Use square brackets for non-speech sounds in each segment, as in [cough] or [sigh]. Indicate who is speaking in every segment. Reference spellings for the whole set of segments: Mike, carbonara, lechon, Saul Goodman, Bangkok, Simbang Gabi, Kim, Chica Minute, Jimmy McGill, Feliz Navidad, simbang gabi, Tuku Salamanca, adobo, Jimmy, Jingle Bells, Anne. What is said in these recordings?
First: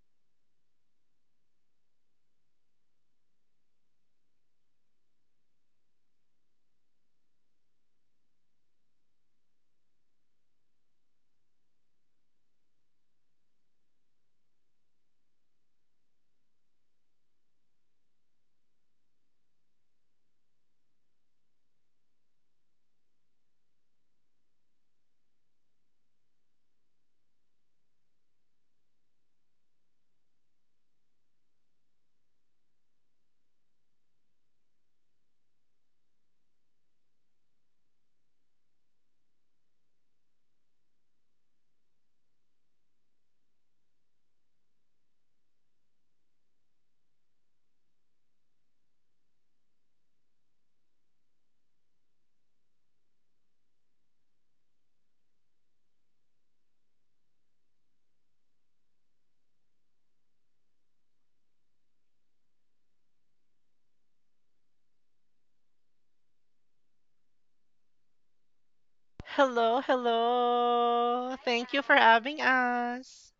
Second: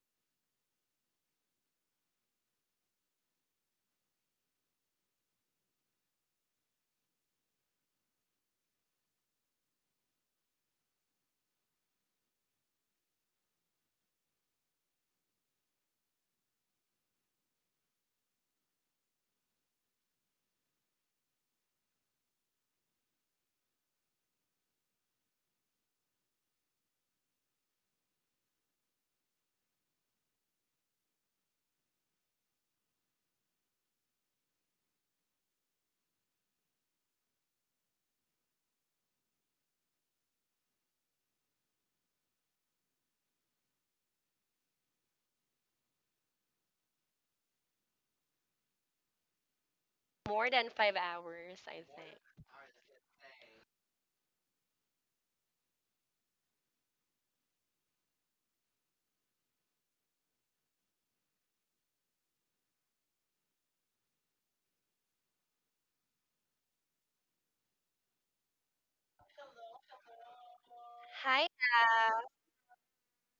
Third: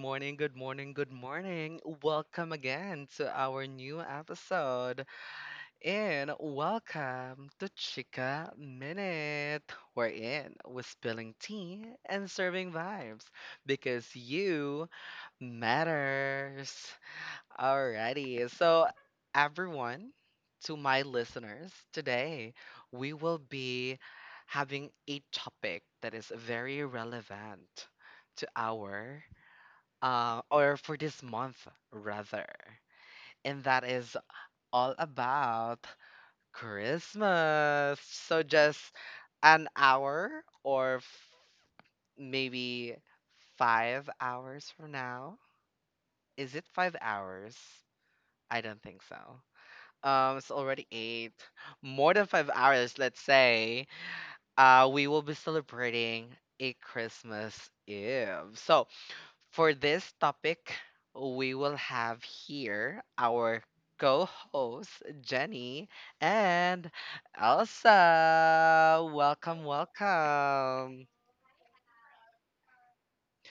Speaker 1: morning, good morning, good morning. Welcome again to our new episode. And welcome to Chica Minute. We're in with spilling tea and serving vibes because you matters. Alrighty. So, everyone, to my listeners, today we will be having a topic that is very relevant to our or for this month rather, and that is all about Christmas. So, just an hour or maybe 5 hours from now. Is it 5 hours? I don't think so. It's
Speaker 2: More than
Speaker 1: already
Speaker 2: five
Speaker 1: eight,
Speaker 2: hours, I
Speaker 1: more than
Speaker 2: think.
Speaker 1: 5 hours, let's say. We will be celebrating a Christmas Eve. So, for this topic, we will have here our co-host Jenny and Elsa. Welcome,
Speaker 3: Hello,
Speaker 1: welcome.
Speaker 3: hello.
Speaker 2: Hi,
Speaker 3: Thank you for
Speaker 2: Al.
Speaker 3: having us.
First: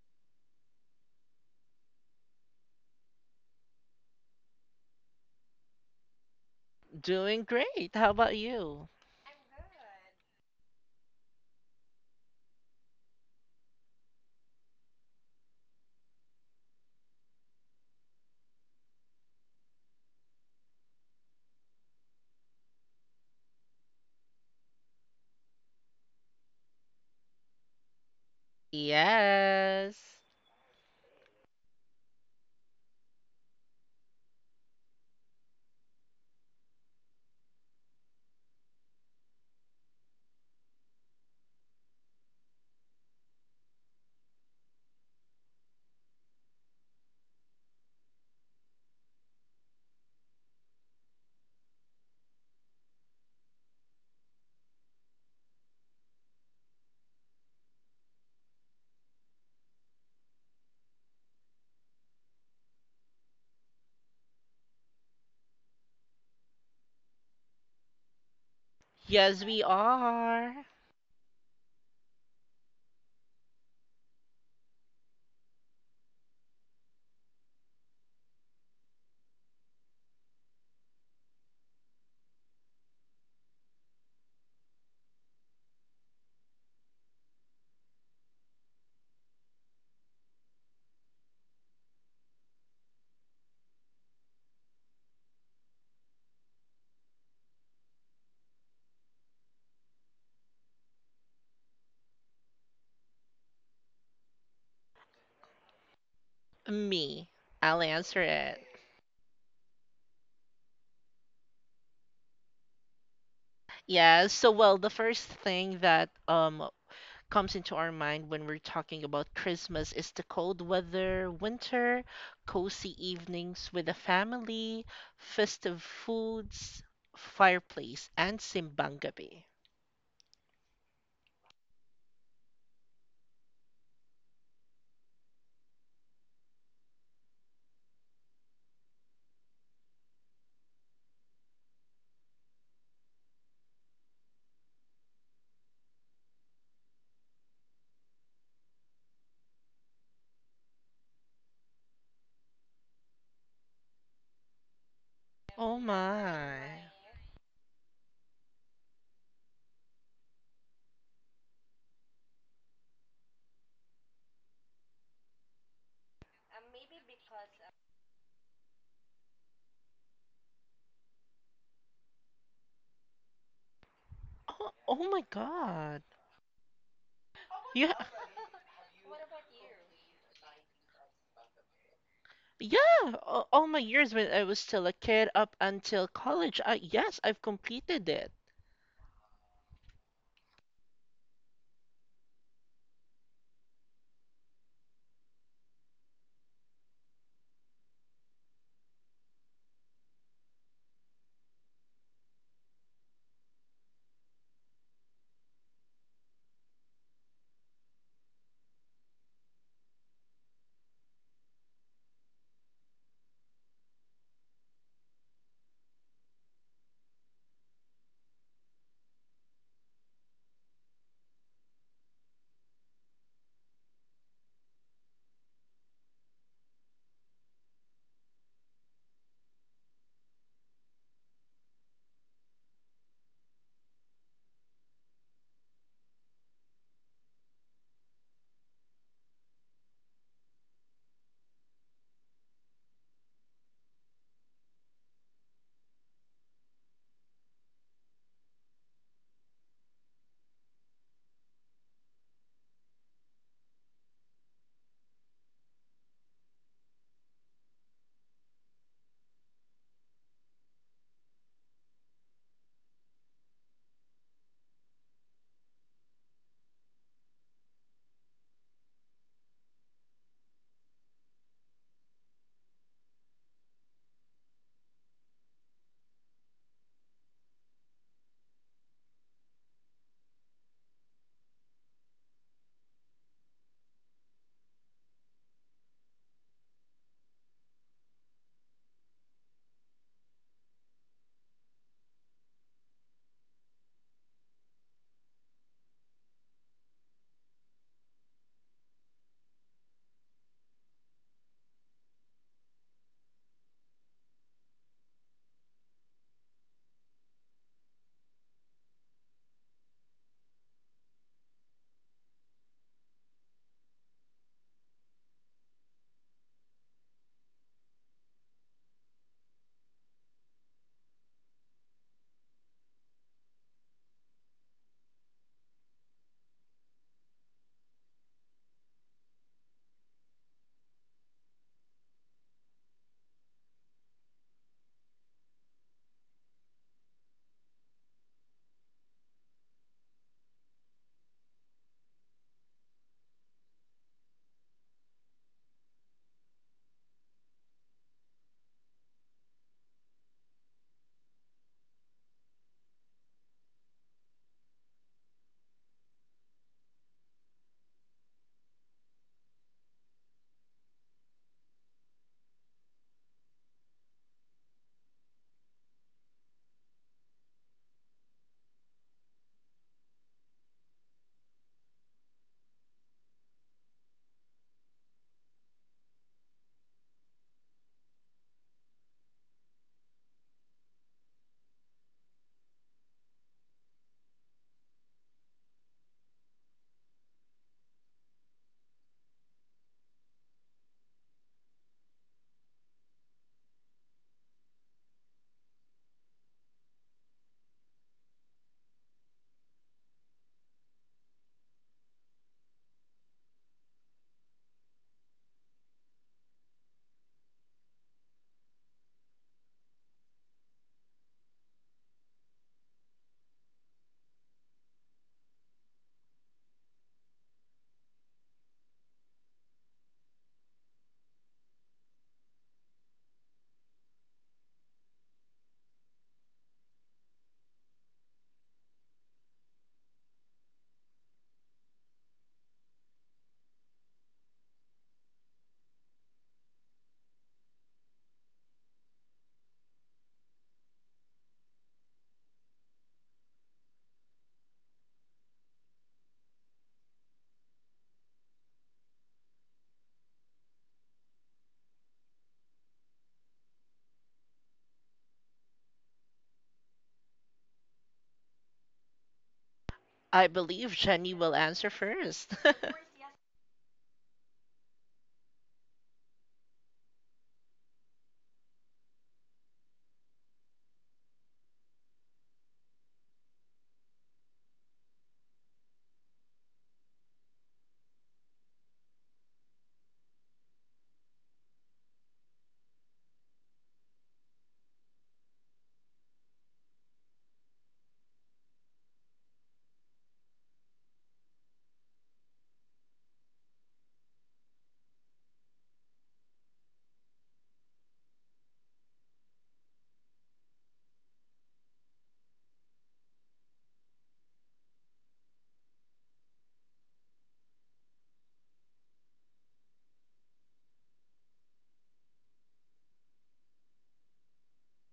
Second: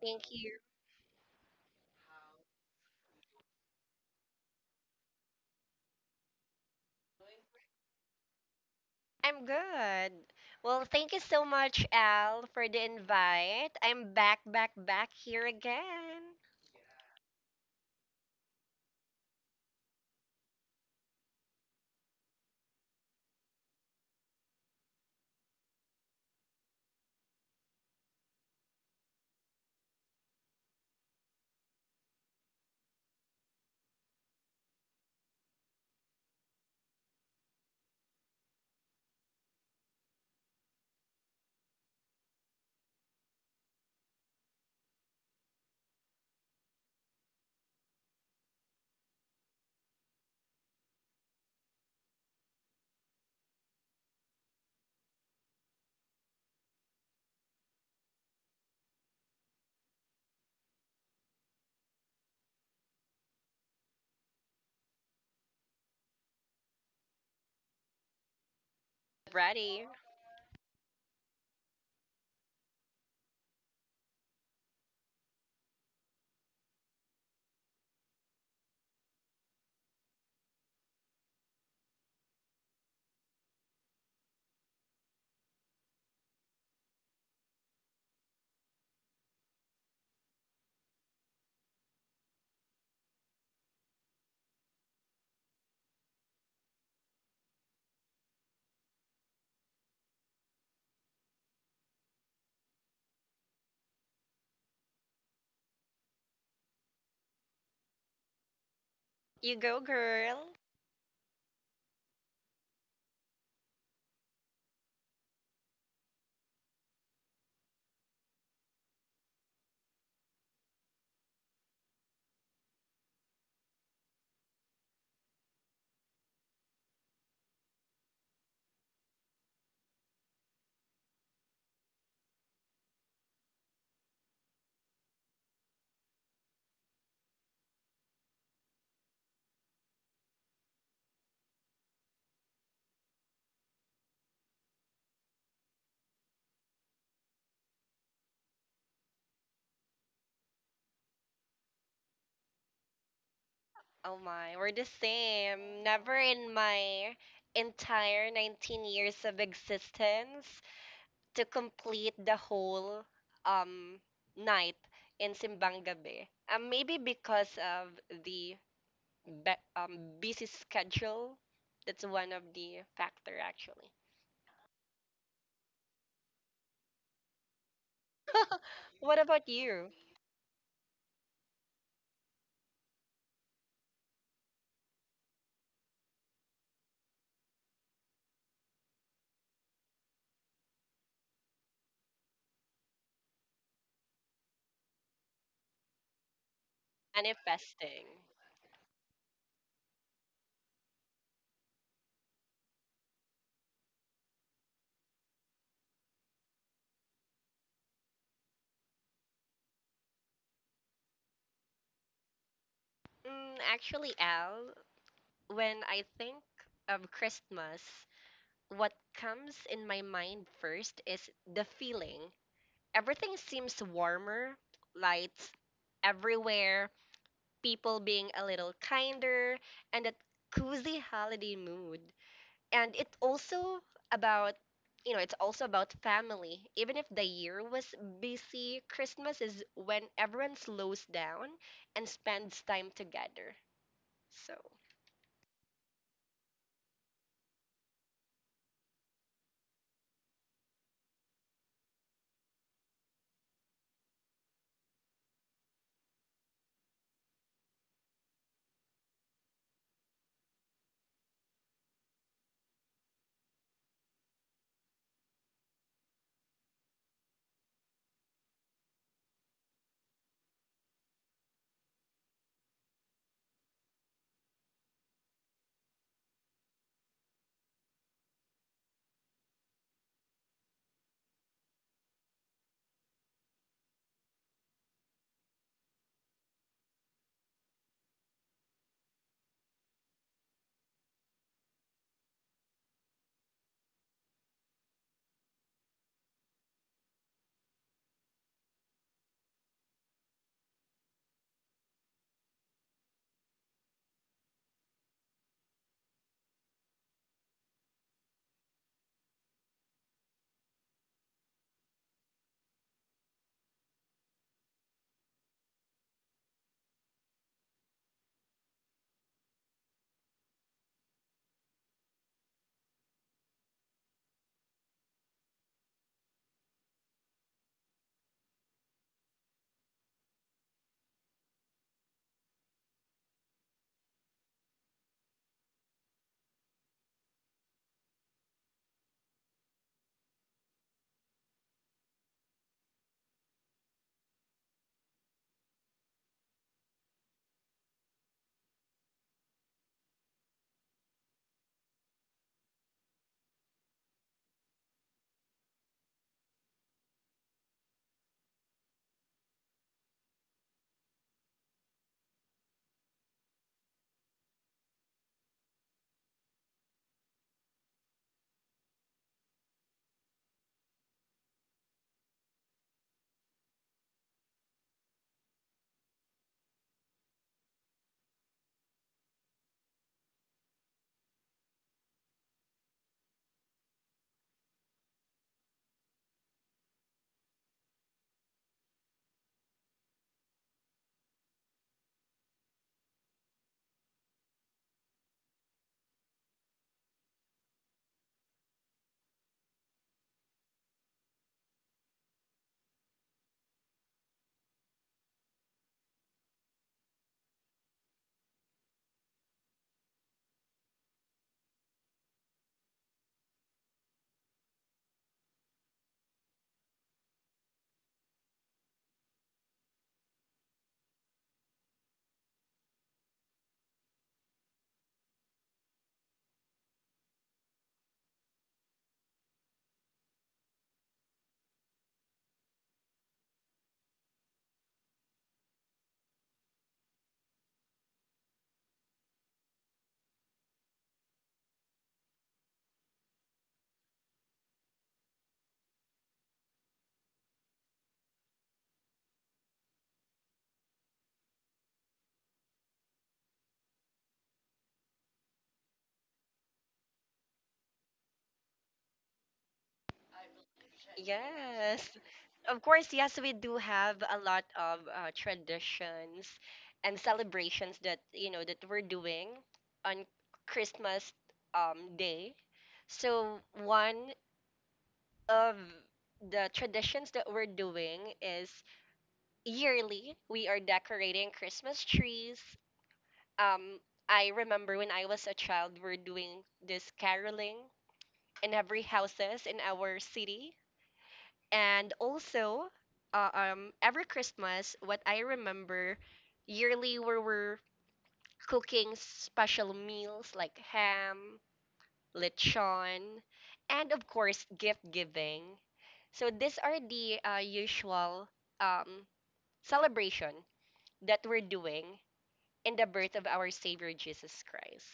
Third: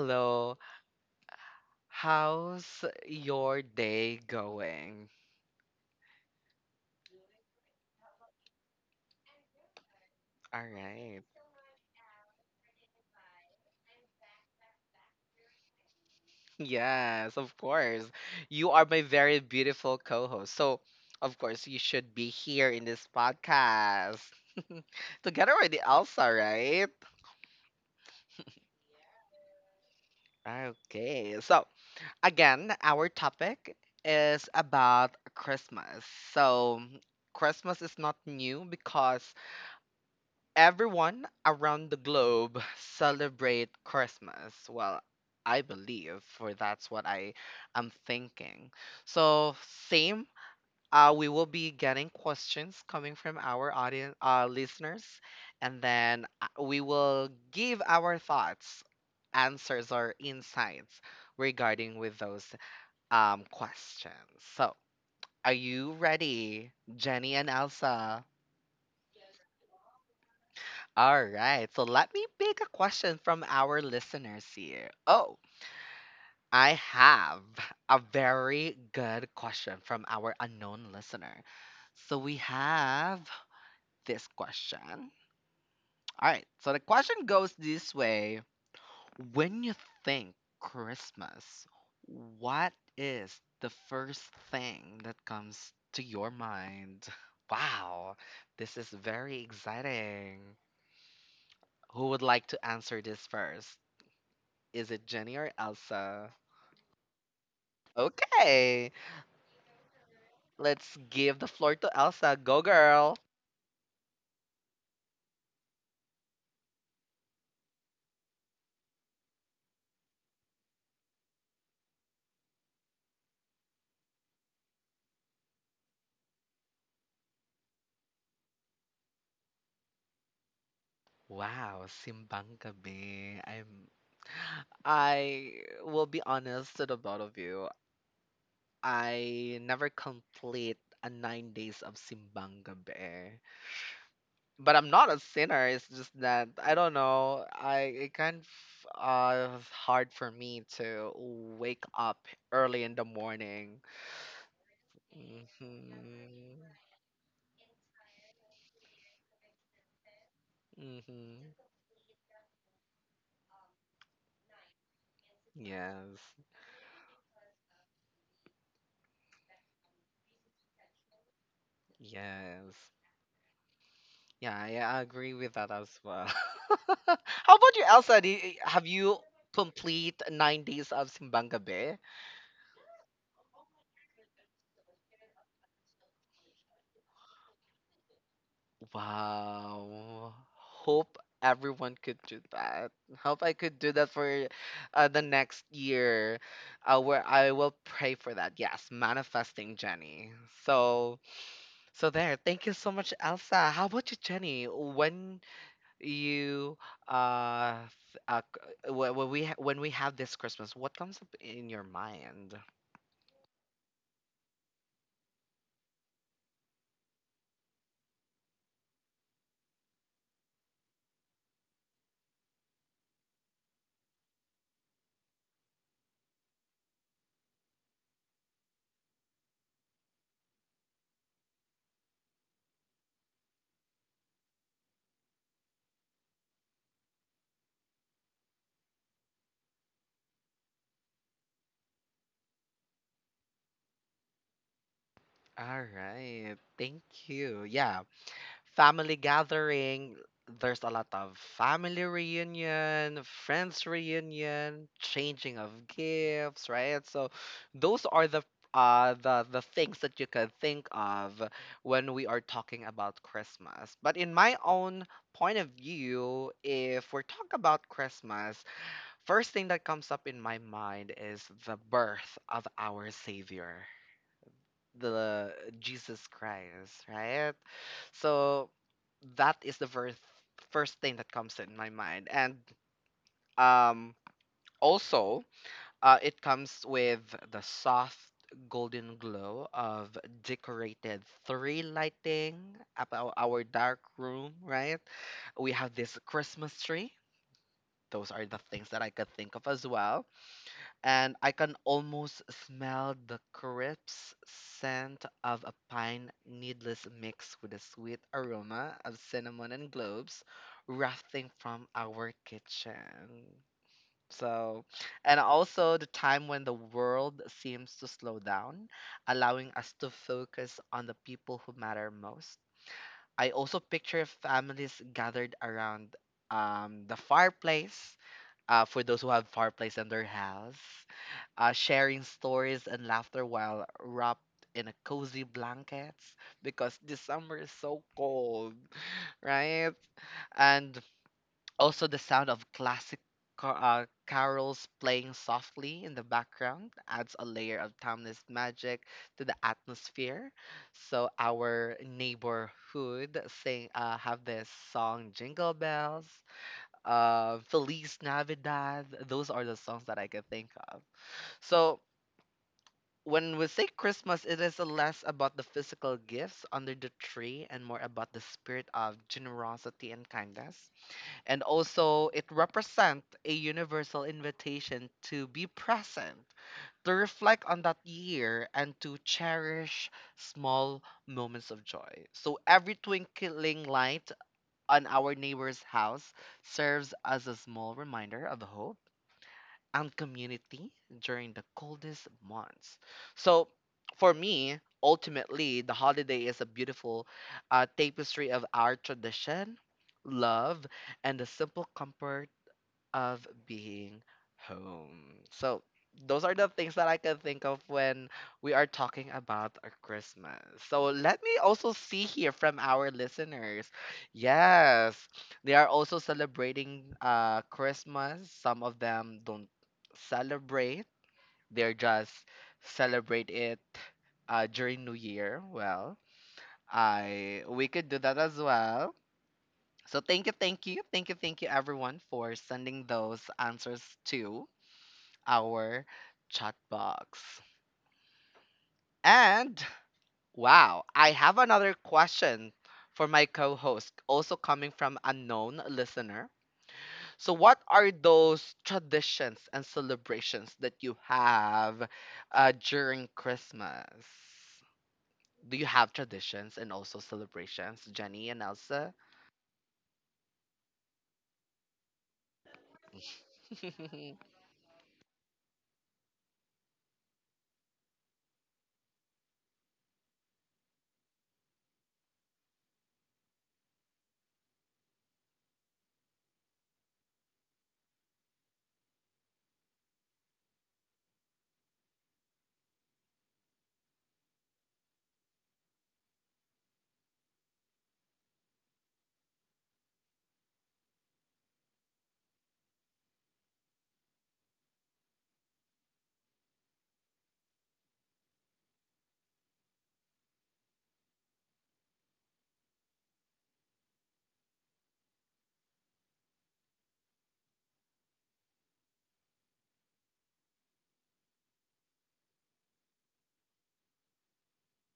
Speaker 2: Thank you.
Speaker 1: How's your day going?
Speaker 3: Doing great. How about you?
Speaker 2: I'm good.
Speaker 1: All
Speaker 2: Well, thank you
Speaker 1: right.
Speaker 2: so much, Al, for the invite. I'm back here again.
Speaker 1: Yes, of course. You are my very beautiful co-host. So, of course, you should be here in this podcast [laughs] together with Elsa, right?
Speaker 3: Yes.
Speaker 1: Okay. So, again, our topic is about Christmas. So, Christmas is not new because everyone around the globe celebrate Christmas. Well, I believe, for that's what I am thinking. So, same. We will be getting questions coming from our audience, listeners, and then we will give our thoughts, answers, or insights regarding with those questions. So, are you ready, Jenny and Elsa?
Speaker 3: Yes, we
Speaker 2: Ready?
Speaker 3: are.
Speaker 1: All right. So let me pick a question from our listeners here. Oh, I have a very good question from our unknown listener. So we have this question. All right, so the question goes this way. When you think Christmas, what is the first thing that comes to your mind? [laughs] Wow, this is very exciting. Who would like to answer this first? Is it Jenny or Elsa?
Speaker 3: Me. I'll answer it.
Speaker 1: Okay,
Speaker 2: You go, girl.
Speaker 1: let's give the floor to Elsa. Go, girl.
Speaker 3: Yes, so well, the first thing that comes into our mind when we're talking about Christmas is the cold weather, winter, cozy evenings with the family, festive foods, fireplace, and simbang gabi.
Speaker 1: Wow, simbang gabi. I will be honest to the both of you. I never complete a 9 days of simbang gabi. But I'm not a sinner. It's just that I don't know. I it kind of it's hard for me to wake up early in the morning.
Speaker 2: Oh my, we're the
Speaker 3: Oh
Speaker 2: same. Never in
Speaker 3: my.
Speaker 1: Mhm.
Speaker 2: my entire 19 years of existence to
Speaker 1: Mhm.
Speaker 2: complete the whole um night in Simbang
Speaker 1: Yes.
Speaker 2: Gabi. Maybe because of the busy schedule. That's one of the
Speaker 1: Yes.
Speaker 2: factor actually.
Speaker 1: Yeah,
Speaker 3: Oh,
Speaker 1: I
Speaker 3: oh my
Speaker 1: agree with that as
Speaker 3: god.
Speaker 1: well. [laughs] How about you,
Speaker 3: Yeah.
Speaker 1: Elsa? Have you
Speaker 2: What about you?
Speaker 1: complete 9 days of simbang gabi?
Speaker 3: Yeah, all my years when I was still a kid up until college, yes, I've completed it.
Speaker 1: Wow. Hope everyone could do that. Hope I could do that for the next year, where I will
Speaker 2: Manifesting.
Speaker 1: pray for that. Yes, manifesting Jenny. So, so there. Thank you so much, Elsa. How about you, Jenny? When you uh, when we have this Christmas, what comes up in your mind?
Speaker 2: Actually, Al, when I think of Christmas, what comes in my mind first is the feeling. Everything seems warmer, lights everywhere, people being a little kinder, and that cozy holiday mood. And it's also about it's also about family. Even if the year was busy, Christmas is when everyone slows down and spends time together. So
Speaker 1: All right. Thank you. Yeah. Family gathering, there's a lot of family reunion, friends reunion, changing of gifts, right? So those are the the things that you can think of when we are talking about Christmas. But in my own point of view, if we're talking about Christmas, first thing that comes up in my mind is the birth of our savior the Jesus Christ, right? So that is the first thing that comes in my mind, and um, also it comes with the soft golden glow of decorated three lighting up our dark room, right? We have this Christmas tree. Those are the things that I could think of as well, and I can almost smell the crisp scent of a pine needles mixed with the sweet aroma of cinnamon and cloves wafting from our kitchen. So, and also the time when the world seems to slow down, allowing us to focus on the people who matter most. I also picture families gathered around the fireplace, for those who have fireplace in their house, sharing stories and laughter while wrapped in a cozy blankets because the summer is so cold, right? And also the sound of classic carols playing softly in the background adds a layer of timeless magic to the atmosphere. So our neighborhood sing have this song Jingle Bells, Feliz Navidad. Those are the songs that I can think of. So when we say Christmas, it is less about the physical gifts under the tree and more about the spirit of generosity and kindness. And also, it represents a universal invitation to be present, to reflect on that year, and to cherish small moments of joy. So, every twinkling light on our neighbor's house serves as a small reminder of hope and community during the coldest months. So, for me, ultimately, the holiday is a beautiful tapestry of our tradition, love, and the simple comfort of being home. So those are the things that I can think of when we are talking about our Christmas. So let me also see here from our listeners. Yes, they are also celebrating Christmas. Some of them don't celebrate. They're just celebrate it during New Year. Well, I we could do that as well. So thank you, thank you, thank you, thank you, everyone, for sending those answers to our chat box. And wow, I have another question for my co host, also coming from a known listener. So, what are those traditions and celebrations that you have during Christmas? Do you have traditions and also celebrations, Jenny and Elsa?
Speaker 3: I believe Jenny will answer
Speaker 2: yes,
Speaker 3: first. [laughs]
Speaker 2: of course, yes, we do have a
Speaker 1: [laughs]
Speaker 2: lot of traditions and celebrations that that we're doing on Christmas day. So one of the traditions that we're doing is, yearly, we are decorating Christmas trees. Um, I remember when I was a child, we're doing this caroling in every houses in our city, and also, every Christmas, what I remember, yearly we were cooking special meals like ham, lechon, and of course gift giving. So these are the usual um celebration that we're doing, and the birth of our Savior Jesus Christ.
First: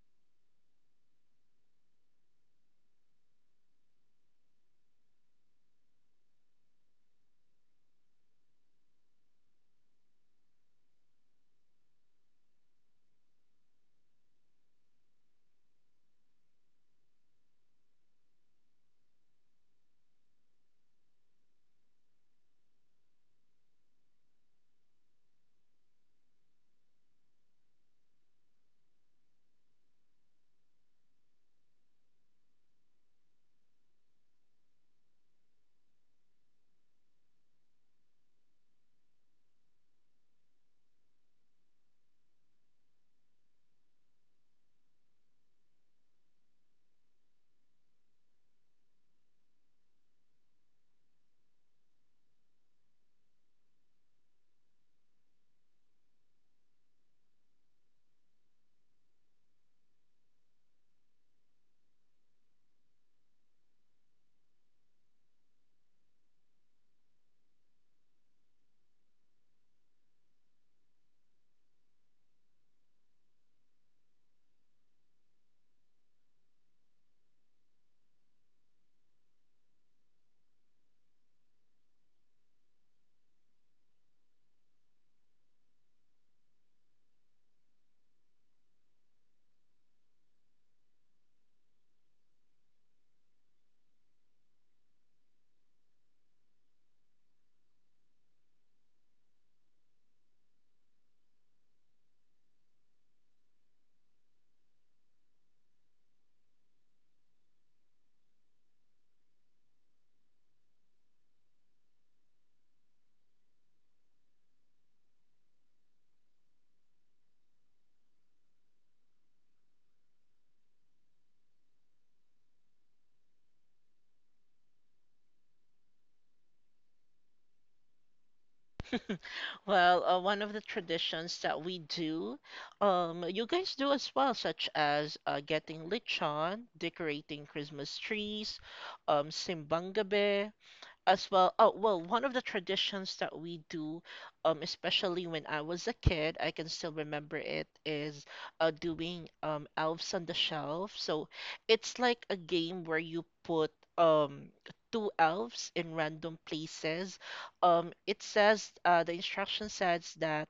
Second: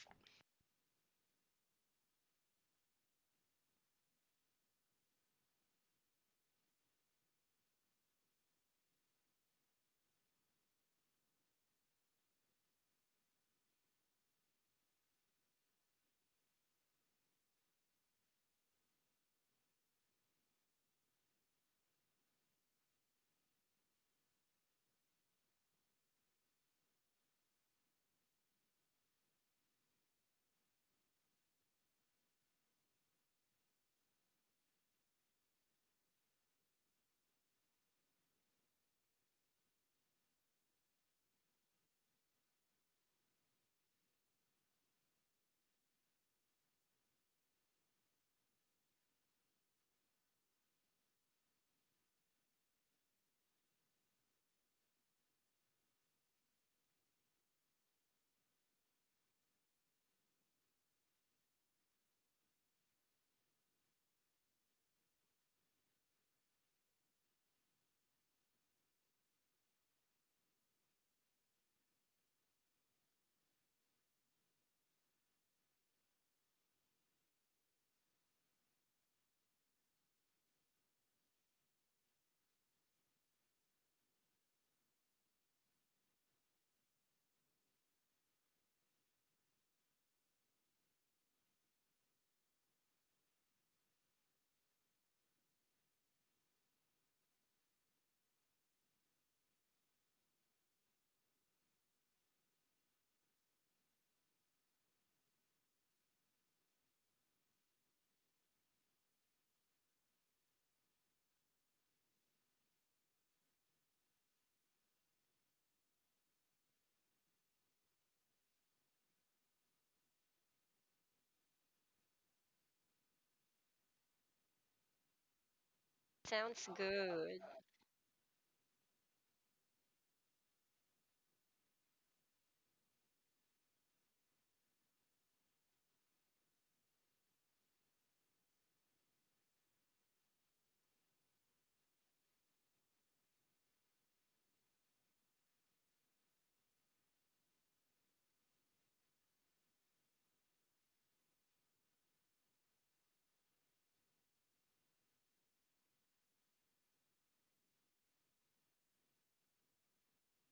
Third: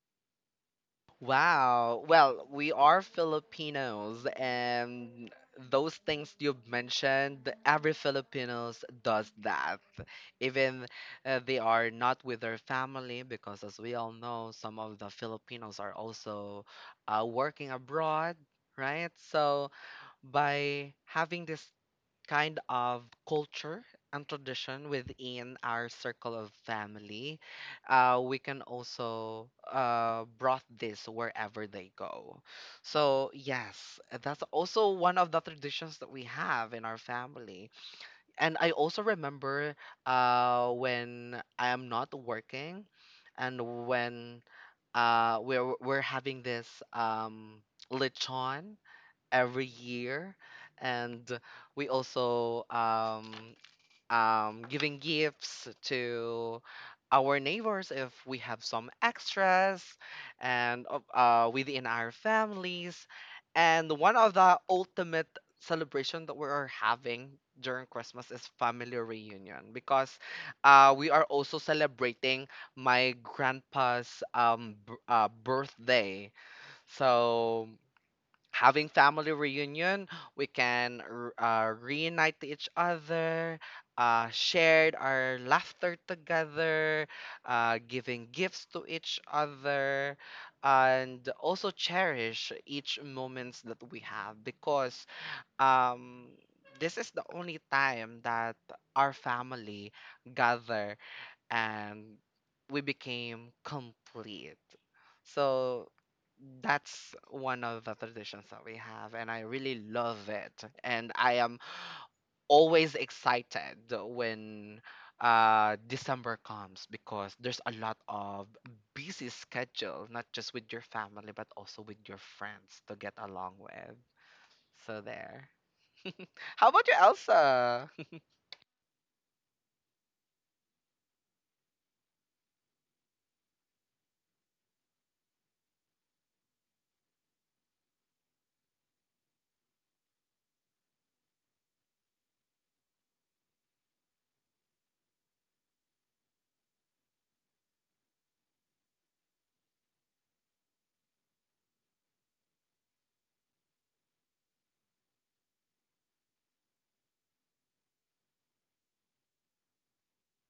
Speaker 1: Wow. Well, we are Filipinos, and those things you've mentioned, every Filipinos does that. Even they are not with their family, because as we all know, some of the Filipinos are also working abroad, right? So by having this kind of culture and tradition within our circle of family, we can also brought this wherever they go. So yes, that's also one of the traditions that we have in our family. And I also remember when I am not working, and when we're having this um, lechon every year, and we also giving gifts to our neighbors if we have some extras and within our families, and one of the ultimate celebration that we are having during christmas is family reunion because we are also celebrating my grandpa's birthday. So having family reunion, we can reunite to each other, shared our laughter together, giving gifts to each other, and also cherish each moments that we have because um, this is the only time that our family gather and we became complete. So that's one of the traditions that we have, and I really love it. And I am always excited when December comes because there's a lot of busy schedule, not just with your family, but also with your friends to get along with. So there.
Speaker 2: Sounds
Speaker 1: How about you,
Speaker 2: good.
Speaker 1: Elsa?
Speaker 3: Well, one of the traditions that we do, you guys do as well, such as getting lechon, decorating Christmas trees, simbang gabi, as well. Oh well one of the traditions that we do, especially when I was a kid, I can still remember it is doing elves on the shelf. So it's like a game where you put um two elves in random places. It says, the instruction says that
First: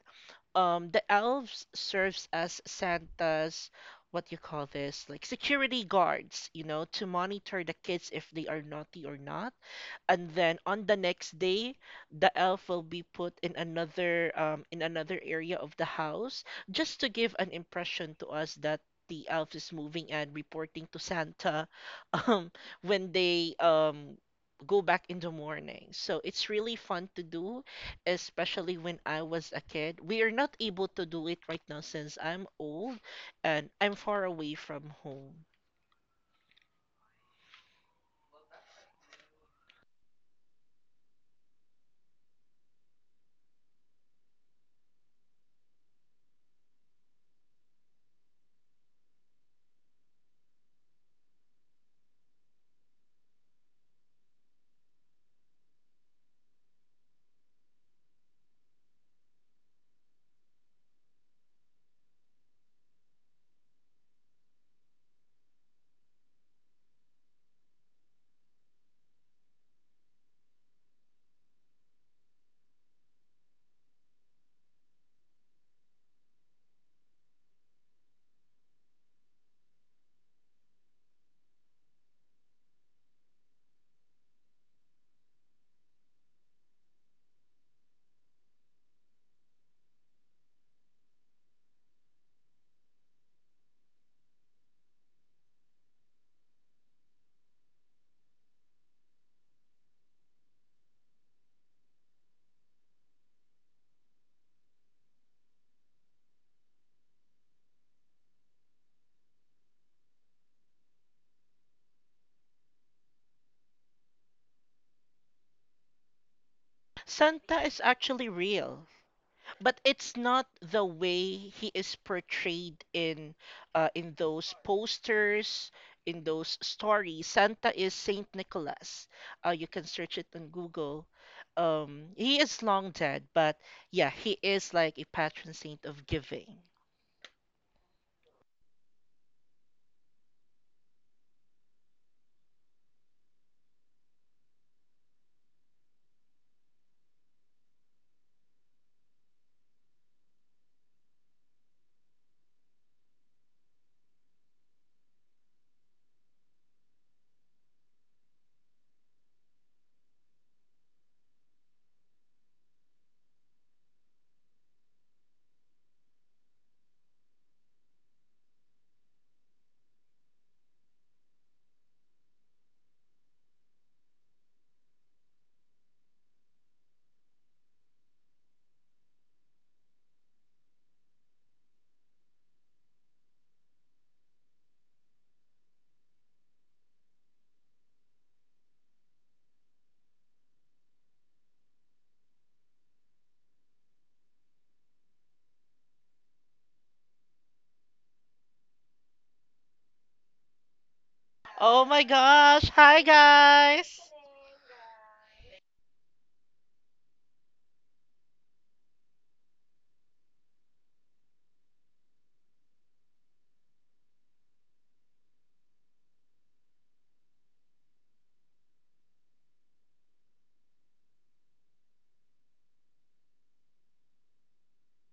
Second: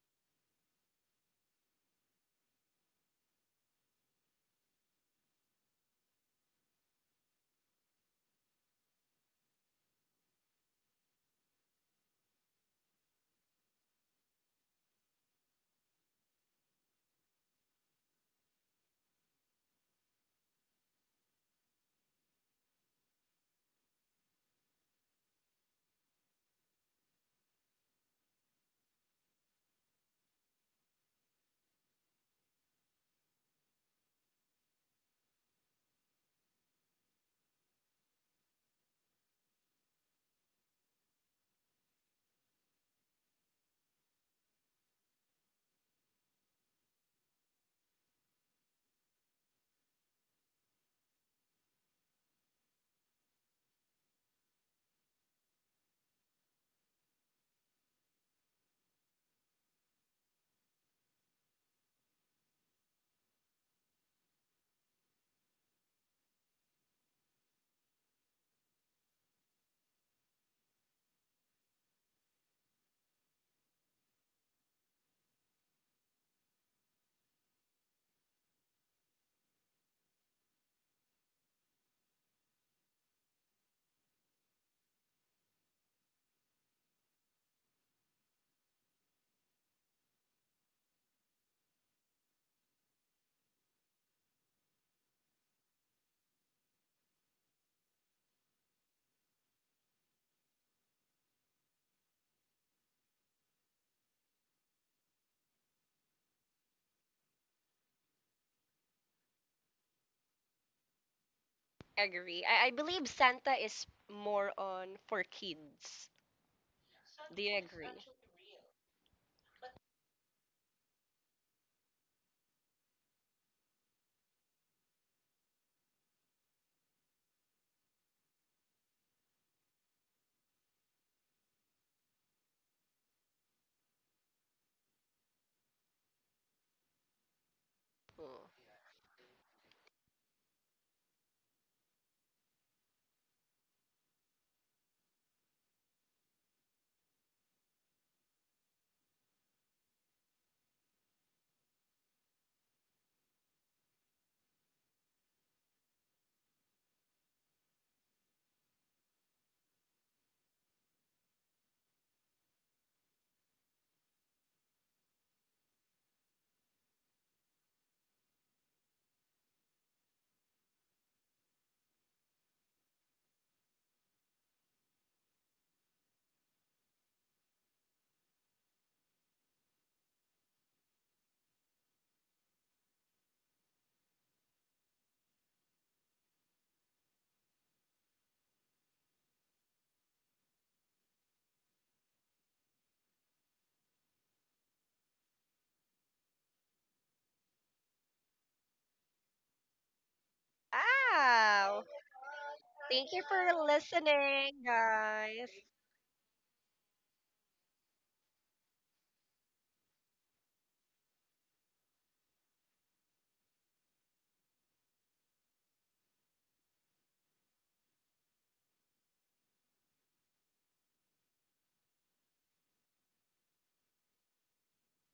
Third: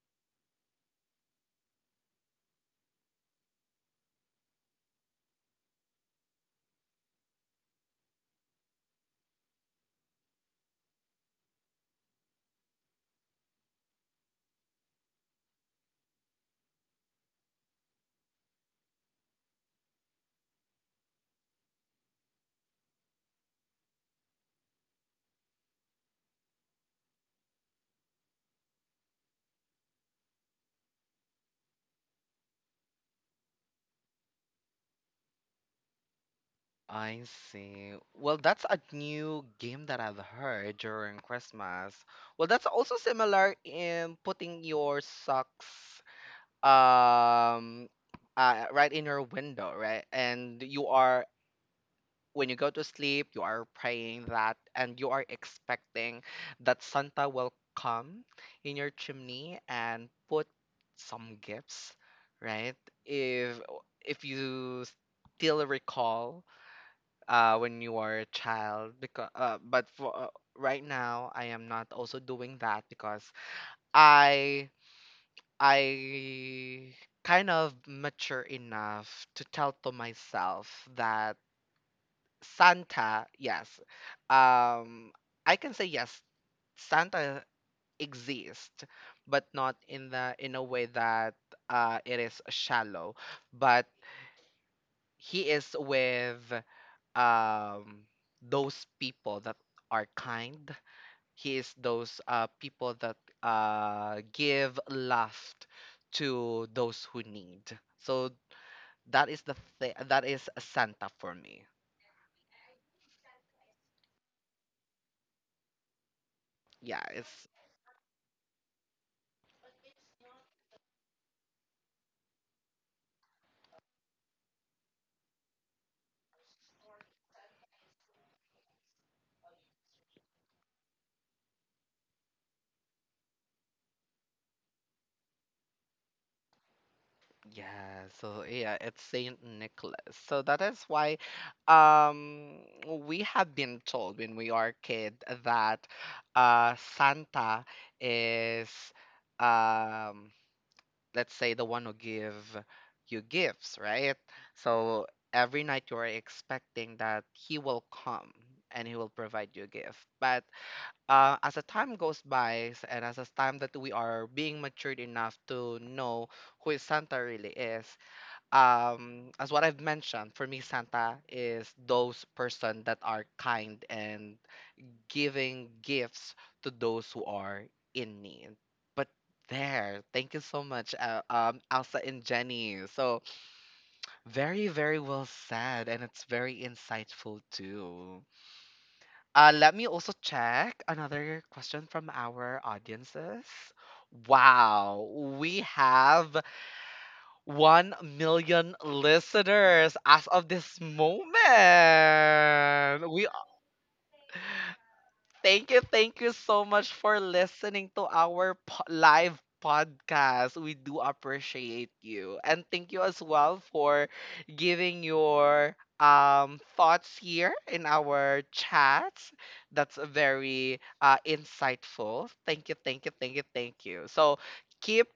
Speaker 3: the elves serves as Santa's, what you call this, like security guards, you know, to monitor the kids if they are naughty or not. And then on the next day, the elf will be put in another, in another area of the house, just to give an impression to us that the elf is moving and reporting to Santa [laughs] um when they go back in the morning. So it's really fun to do, especially when I was a kid. We are not able to do it right now since I'm old and I'm far away from home.
Speaker 1: I see. Well, that's a new game that I've heard during Christmas. Well, that's also similar in putting your socks um right in your window, right? And you are when you go to sleep, you are praying that and you are expecting that Santa will come in your chimney and put some gifts, right? If if you still recall when you are a child, because but for right now I am not also doing that because I I kind of mature enough to tell to myself that Santa, yes, um I can say yes, Santa exists, but not in the in a way that it is shallow, but he is with um those people that are kind. He is those people that give love to those who need. So that is the thing that is santa for me.
Speaker 2: Agree. I believe Santa is more on for kids.
Speaker 1: yeah
Speaker 2: Do
Speaker 1: it's
Speaker 2: you
Speaker 3: Santa is
Speaker 2: agree?
Speaker 3: actually real. But it's not the way he is portrayed in, in those posters, in those stories. Santa is Saint Nicholas. You can search it on Google. He is long dead, but yeah, he is like a patron saint of giving.
Speaker 1: yeah, so
Speaker 2: Oh.
Speaker 1: yeah, it's saint nicholas. So that is why um we have been told when we are kid that santa is, um let's say, the one who give you gifts, right? So every night you are expecting that he will come and he will provide you a gift. But as the time goes by and as the time that we are being matured enough to know who is Santa really is, as what I've mentioned, for me Santa is those person that are kind and giving gifts to those who are in need. But there, thank you so much, Elsa and Jenny. So very, very well said, and it's very insightful too. Let me also check another question from our audiences. Wow, we have 1 million listeners as of this moment.
Speaker 2: Ow!
Speaker 3: Oh my gosh. Hi,
Speaker 2: Thank you
Speaker 1: We
Speaker 2: for
Speaker 3: guys.
Speaker 2: listening, guys.
Speaker 1: thank you, thank you so much for listening to our live podcast. We do appreciate you. And thank you as well for giving your thoughts here in our chats. That's very insightful. Thank you, thank you, thank you, thank you. So keep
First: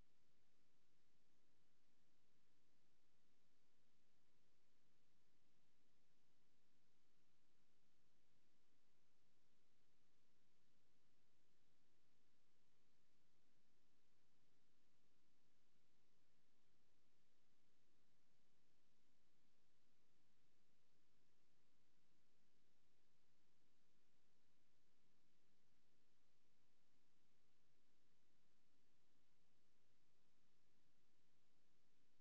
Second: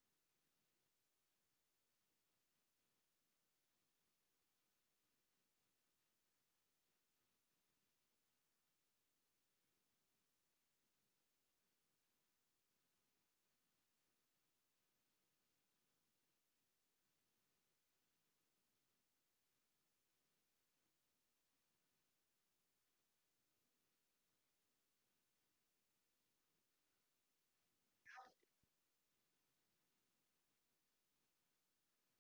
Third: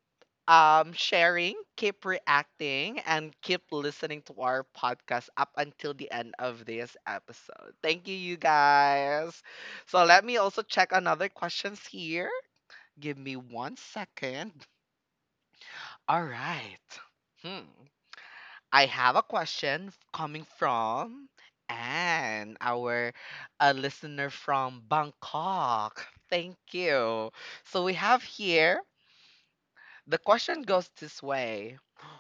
Speaker 1: sharing, keep reacting, and keep listening to our podcast up until the end of this episode. Thank you, you guys. So let me also check another questions here. Give me one second. All right. Hmm. I have a question coming from Anne, our a listener from Bangkok. Thank you. So we have here the question goes this way.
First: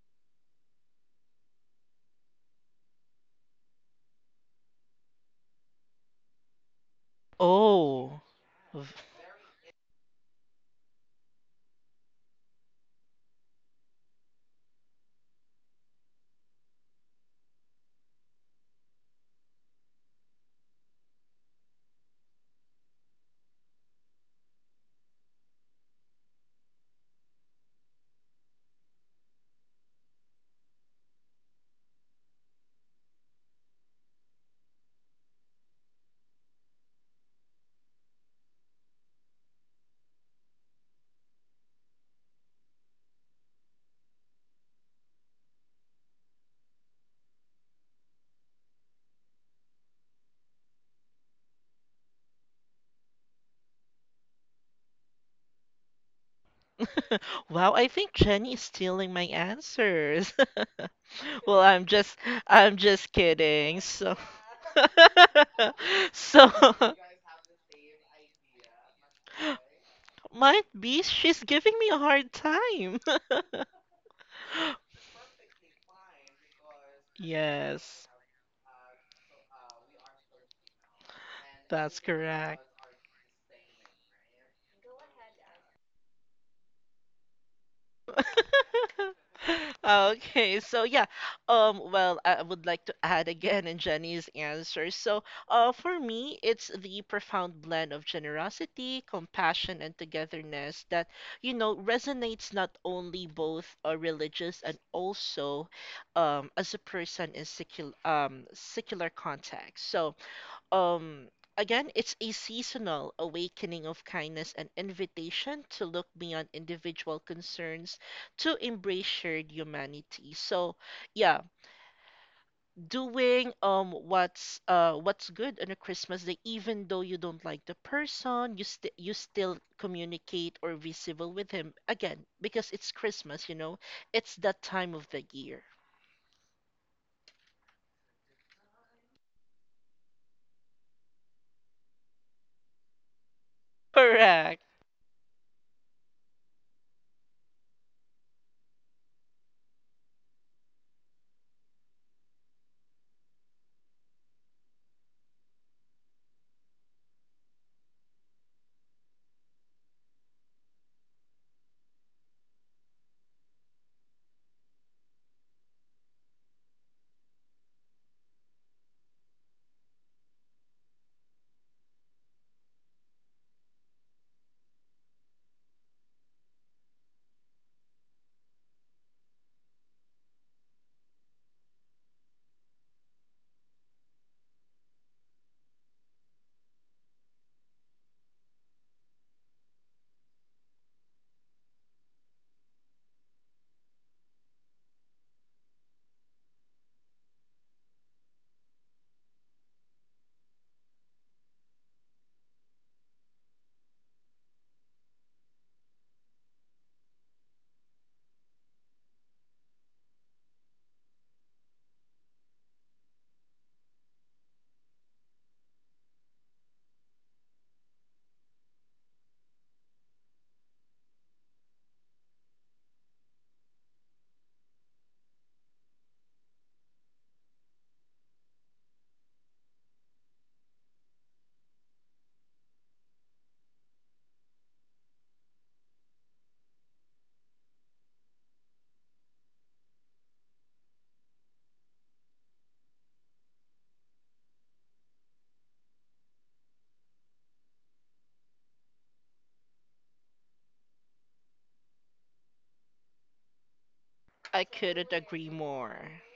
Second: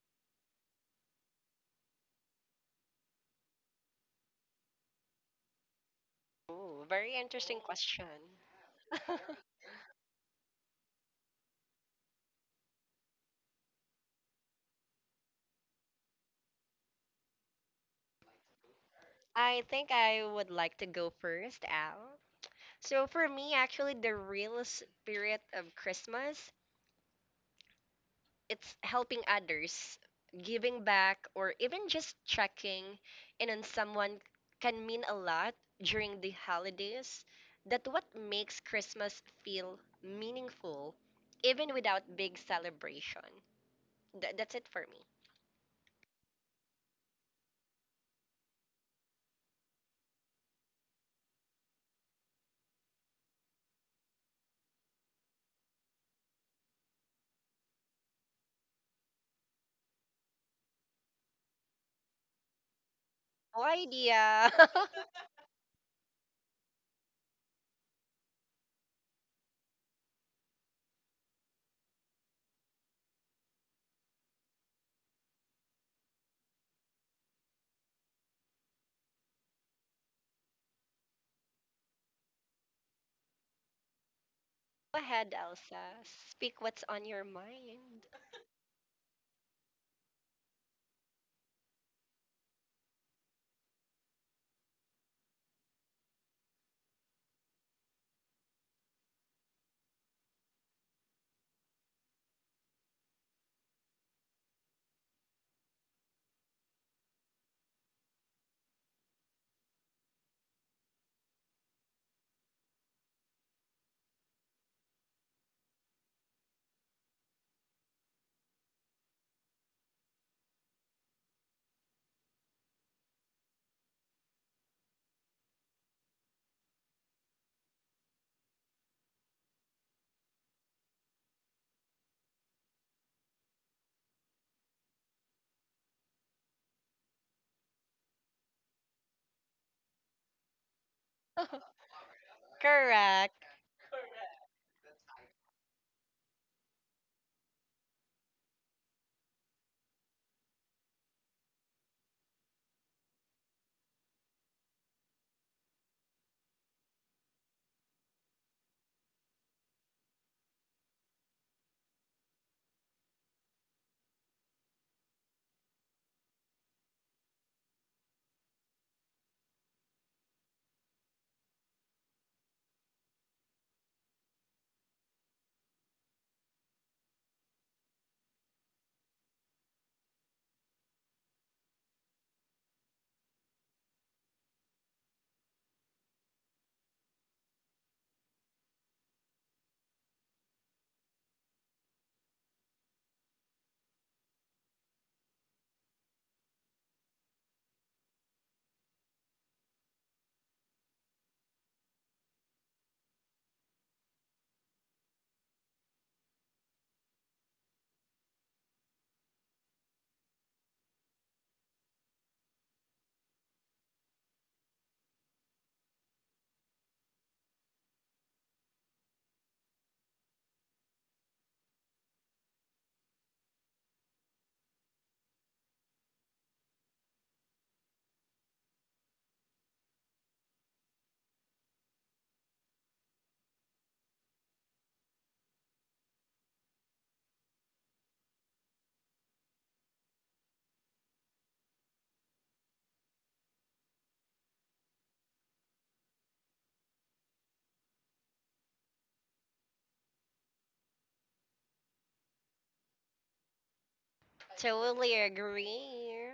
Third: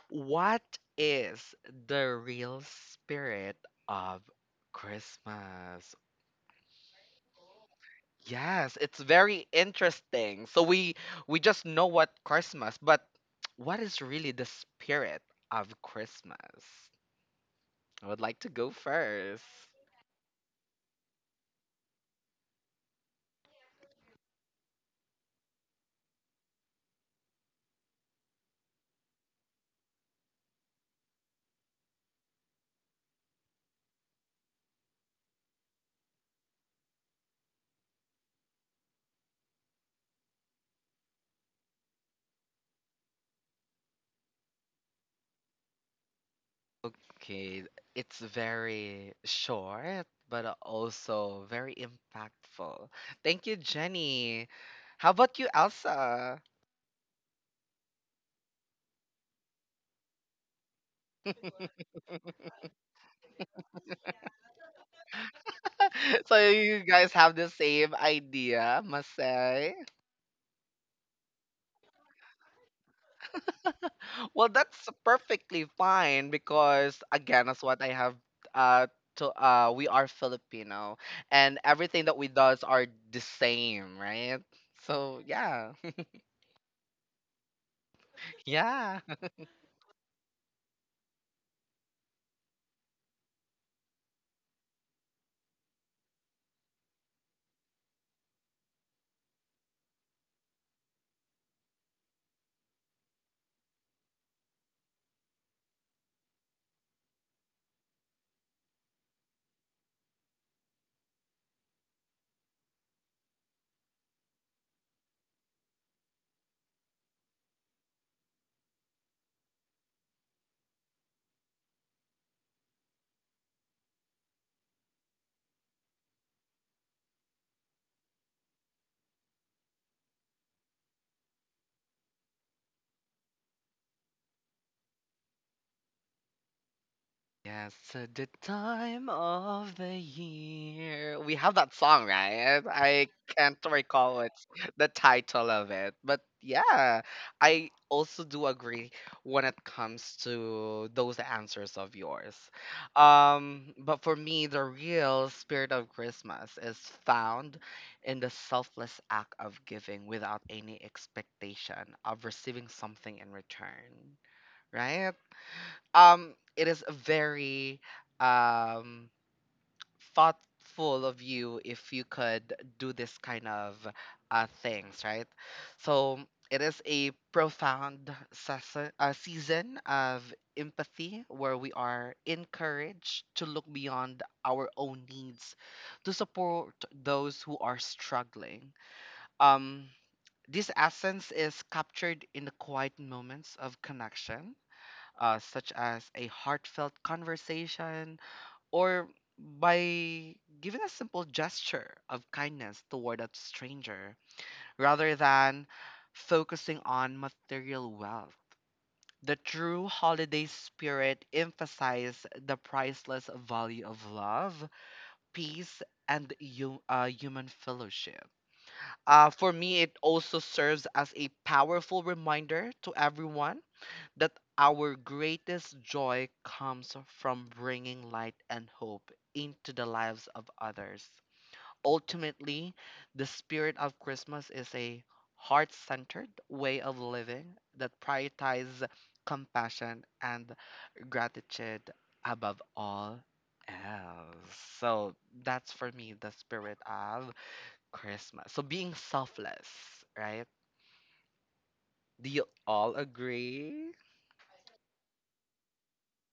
Speaker 1: What is the real spirit of Christmas?
Speaker 2: Ooh, very interesting question.
Speaker 3: Oh.
Speaker 1: Yes, it's very interesting. So we just know what Christmas, but [tsk] what is really the spirit of Christmas? I would like to go first.
Speaker 2: I think I would like to go first, Al. So for me, actually, the real spirit of Christmas, it's helping others, giving back, or even just checking in on someone, can mean a lot during the holidays. That what makes Christmas feel meaningful, even without big celebration. That's it for me.
Speaker 1: Okay, it's very short, but also very impactful. Thank you, Jenny. How about you, Elsa?
Speaker 3: [laughs] Wow, I think Jenny is stealing my answers. [laughs] Well, I'm just, I'm just
Speaker 2: Oh,
Speaker 3: kidding. So
Speaker 2: idea. [laughs] Go
Speaker 3: [laughs]
Speaker 1: [laughs]
Speaker 3: so
Speaker 1: So you
Speaker 3: [laughs]
Speaker 1: guys have the same idea, must say.
Speaker 3: might be she's giving me a hard time. [laughs]
Speaker 1: Well, that's perfectly fine because again, that's what I
Speaker 3: Yes.
Speaker 1: have uh to we are Filipino and
Speaker 3: That's
Speaker 1: everything that we
Speaker 3: correct.
Speaker 1: does are the same, right? So
Speaker 2: ahead,
Speaker 1: yeah.
Speaker 2: Elsa.
Speaker 1: [laughs]
Speaker 2: Speak what's on your mind.
Speaker 1: Yeah.
Speaker 3: [laughs] Okay, so yeah, well, I would like to add again in Jenny's answer. So, for me, it's the profound blend of generosity, compassion, and togetherness that, you know, resonates not only both religious and also, as a person in secular, secular context. So, um, again, it's a seasonal awakening of kindness and invitation to look beyond individual concerns to embrace shared humanity. So, yeah, doing what's good on a Christmas day, even though you don't like the person, you still communicate or be civil with him again because it's Christmas, you know, it's that time of the year.
Speaker 1: Yes, at the time of the year. We have that
Speaker 2: [laughs]
Speaker 1: song, right? I
Speaker 2: Correct.
Speaker 1: can't recall what's
Speaker 3: Correct.
Speaker 1: the title of it. But yeah, I also do agree when it comes to those answers of yours. But for me, the real spirit of Christmas is found in the selfless act of giving without any expectation of receiving something in return, right? It is very um thoughtful of you if you could do this kind of things right. So it is a profound season of empathy where we are encouraged to look beyond our own needs to support those who are struggling. um this essence is captured in the quiet moments of connection, such as a heartfelt conversation or by giving a simple gesture of kindness toward a stranger rather than focusing on material wealth. The true holiday spirit emphasizes the priceless value of love, peace, and human fellowship. For me, it also serves as a powerful reminder to everyone that our greatest joy comes from bringing light and hope into the lives of others. Ultimately, the spirit of Christmas is a heart centered way of living that prioritizes compassion and gratitude above all else. So, that's for me the spirit of Christmas. So, being selfless, right? Do you all agree?
Speaker 3: I couldn't
Speaker 2: Totally
Speaker 3: agree more.
Speaker 2: agree.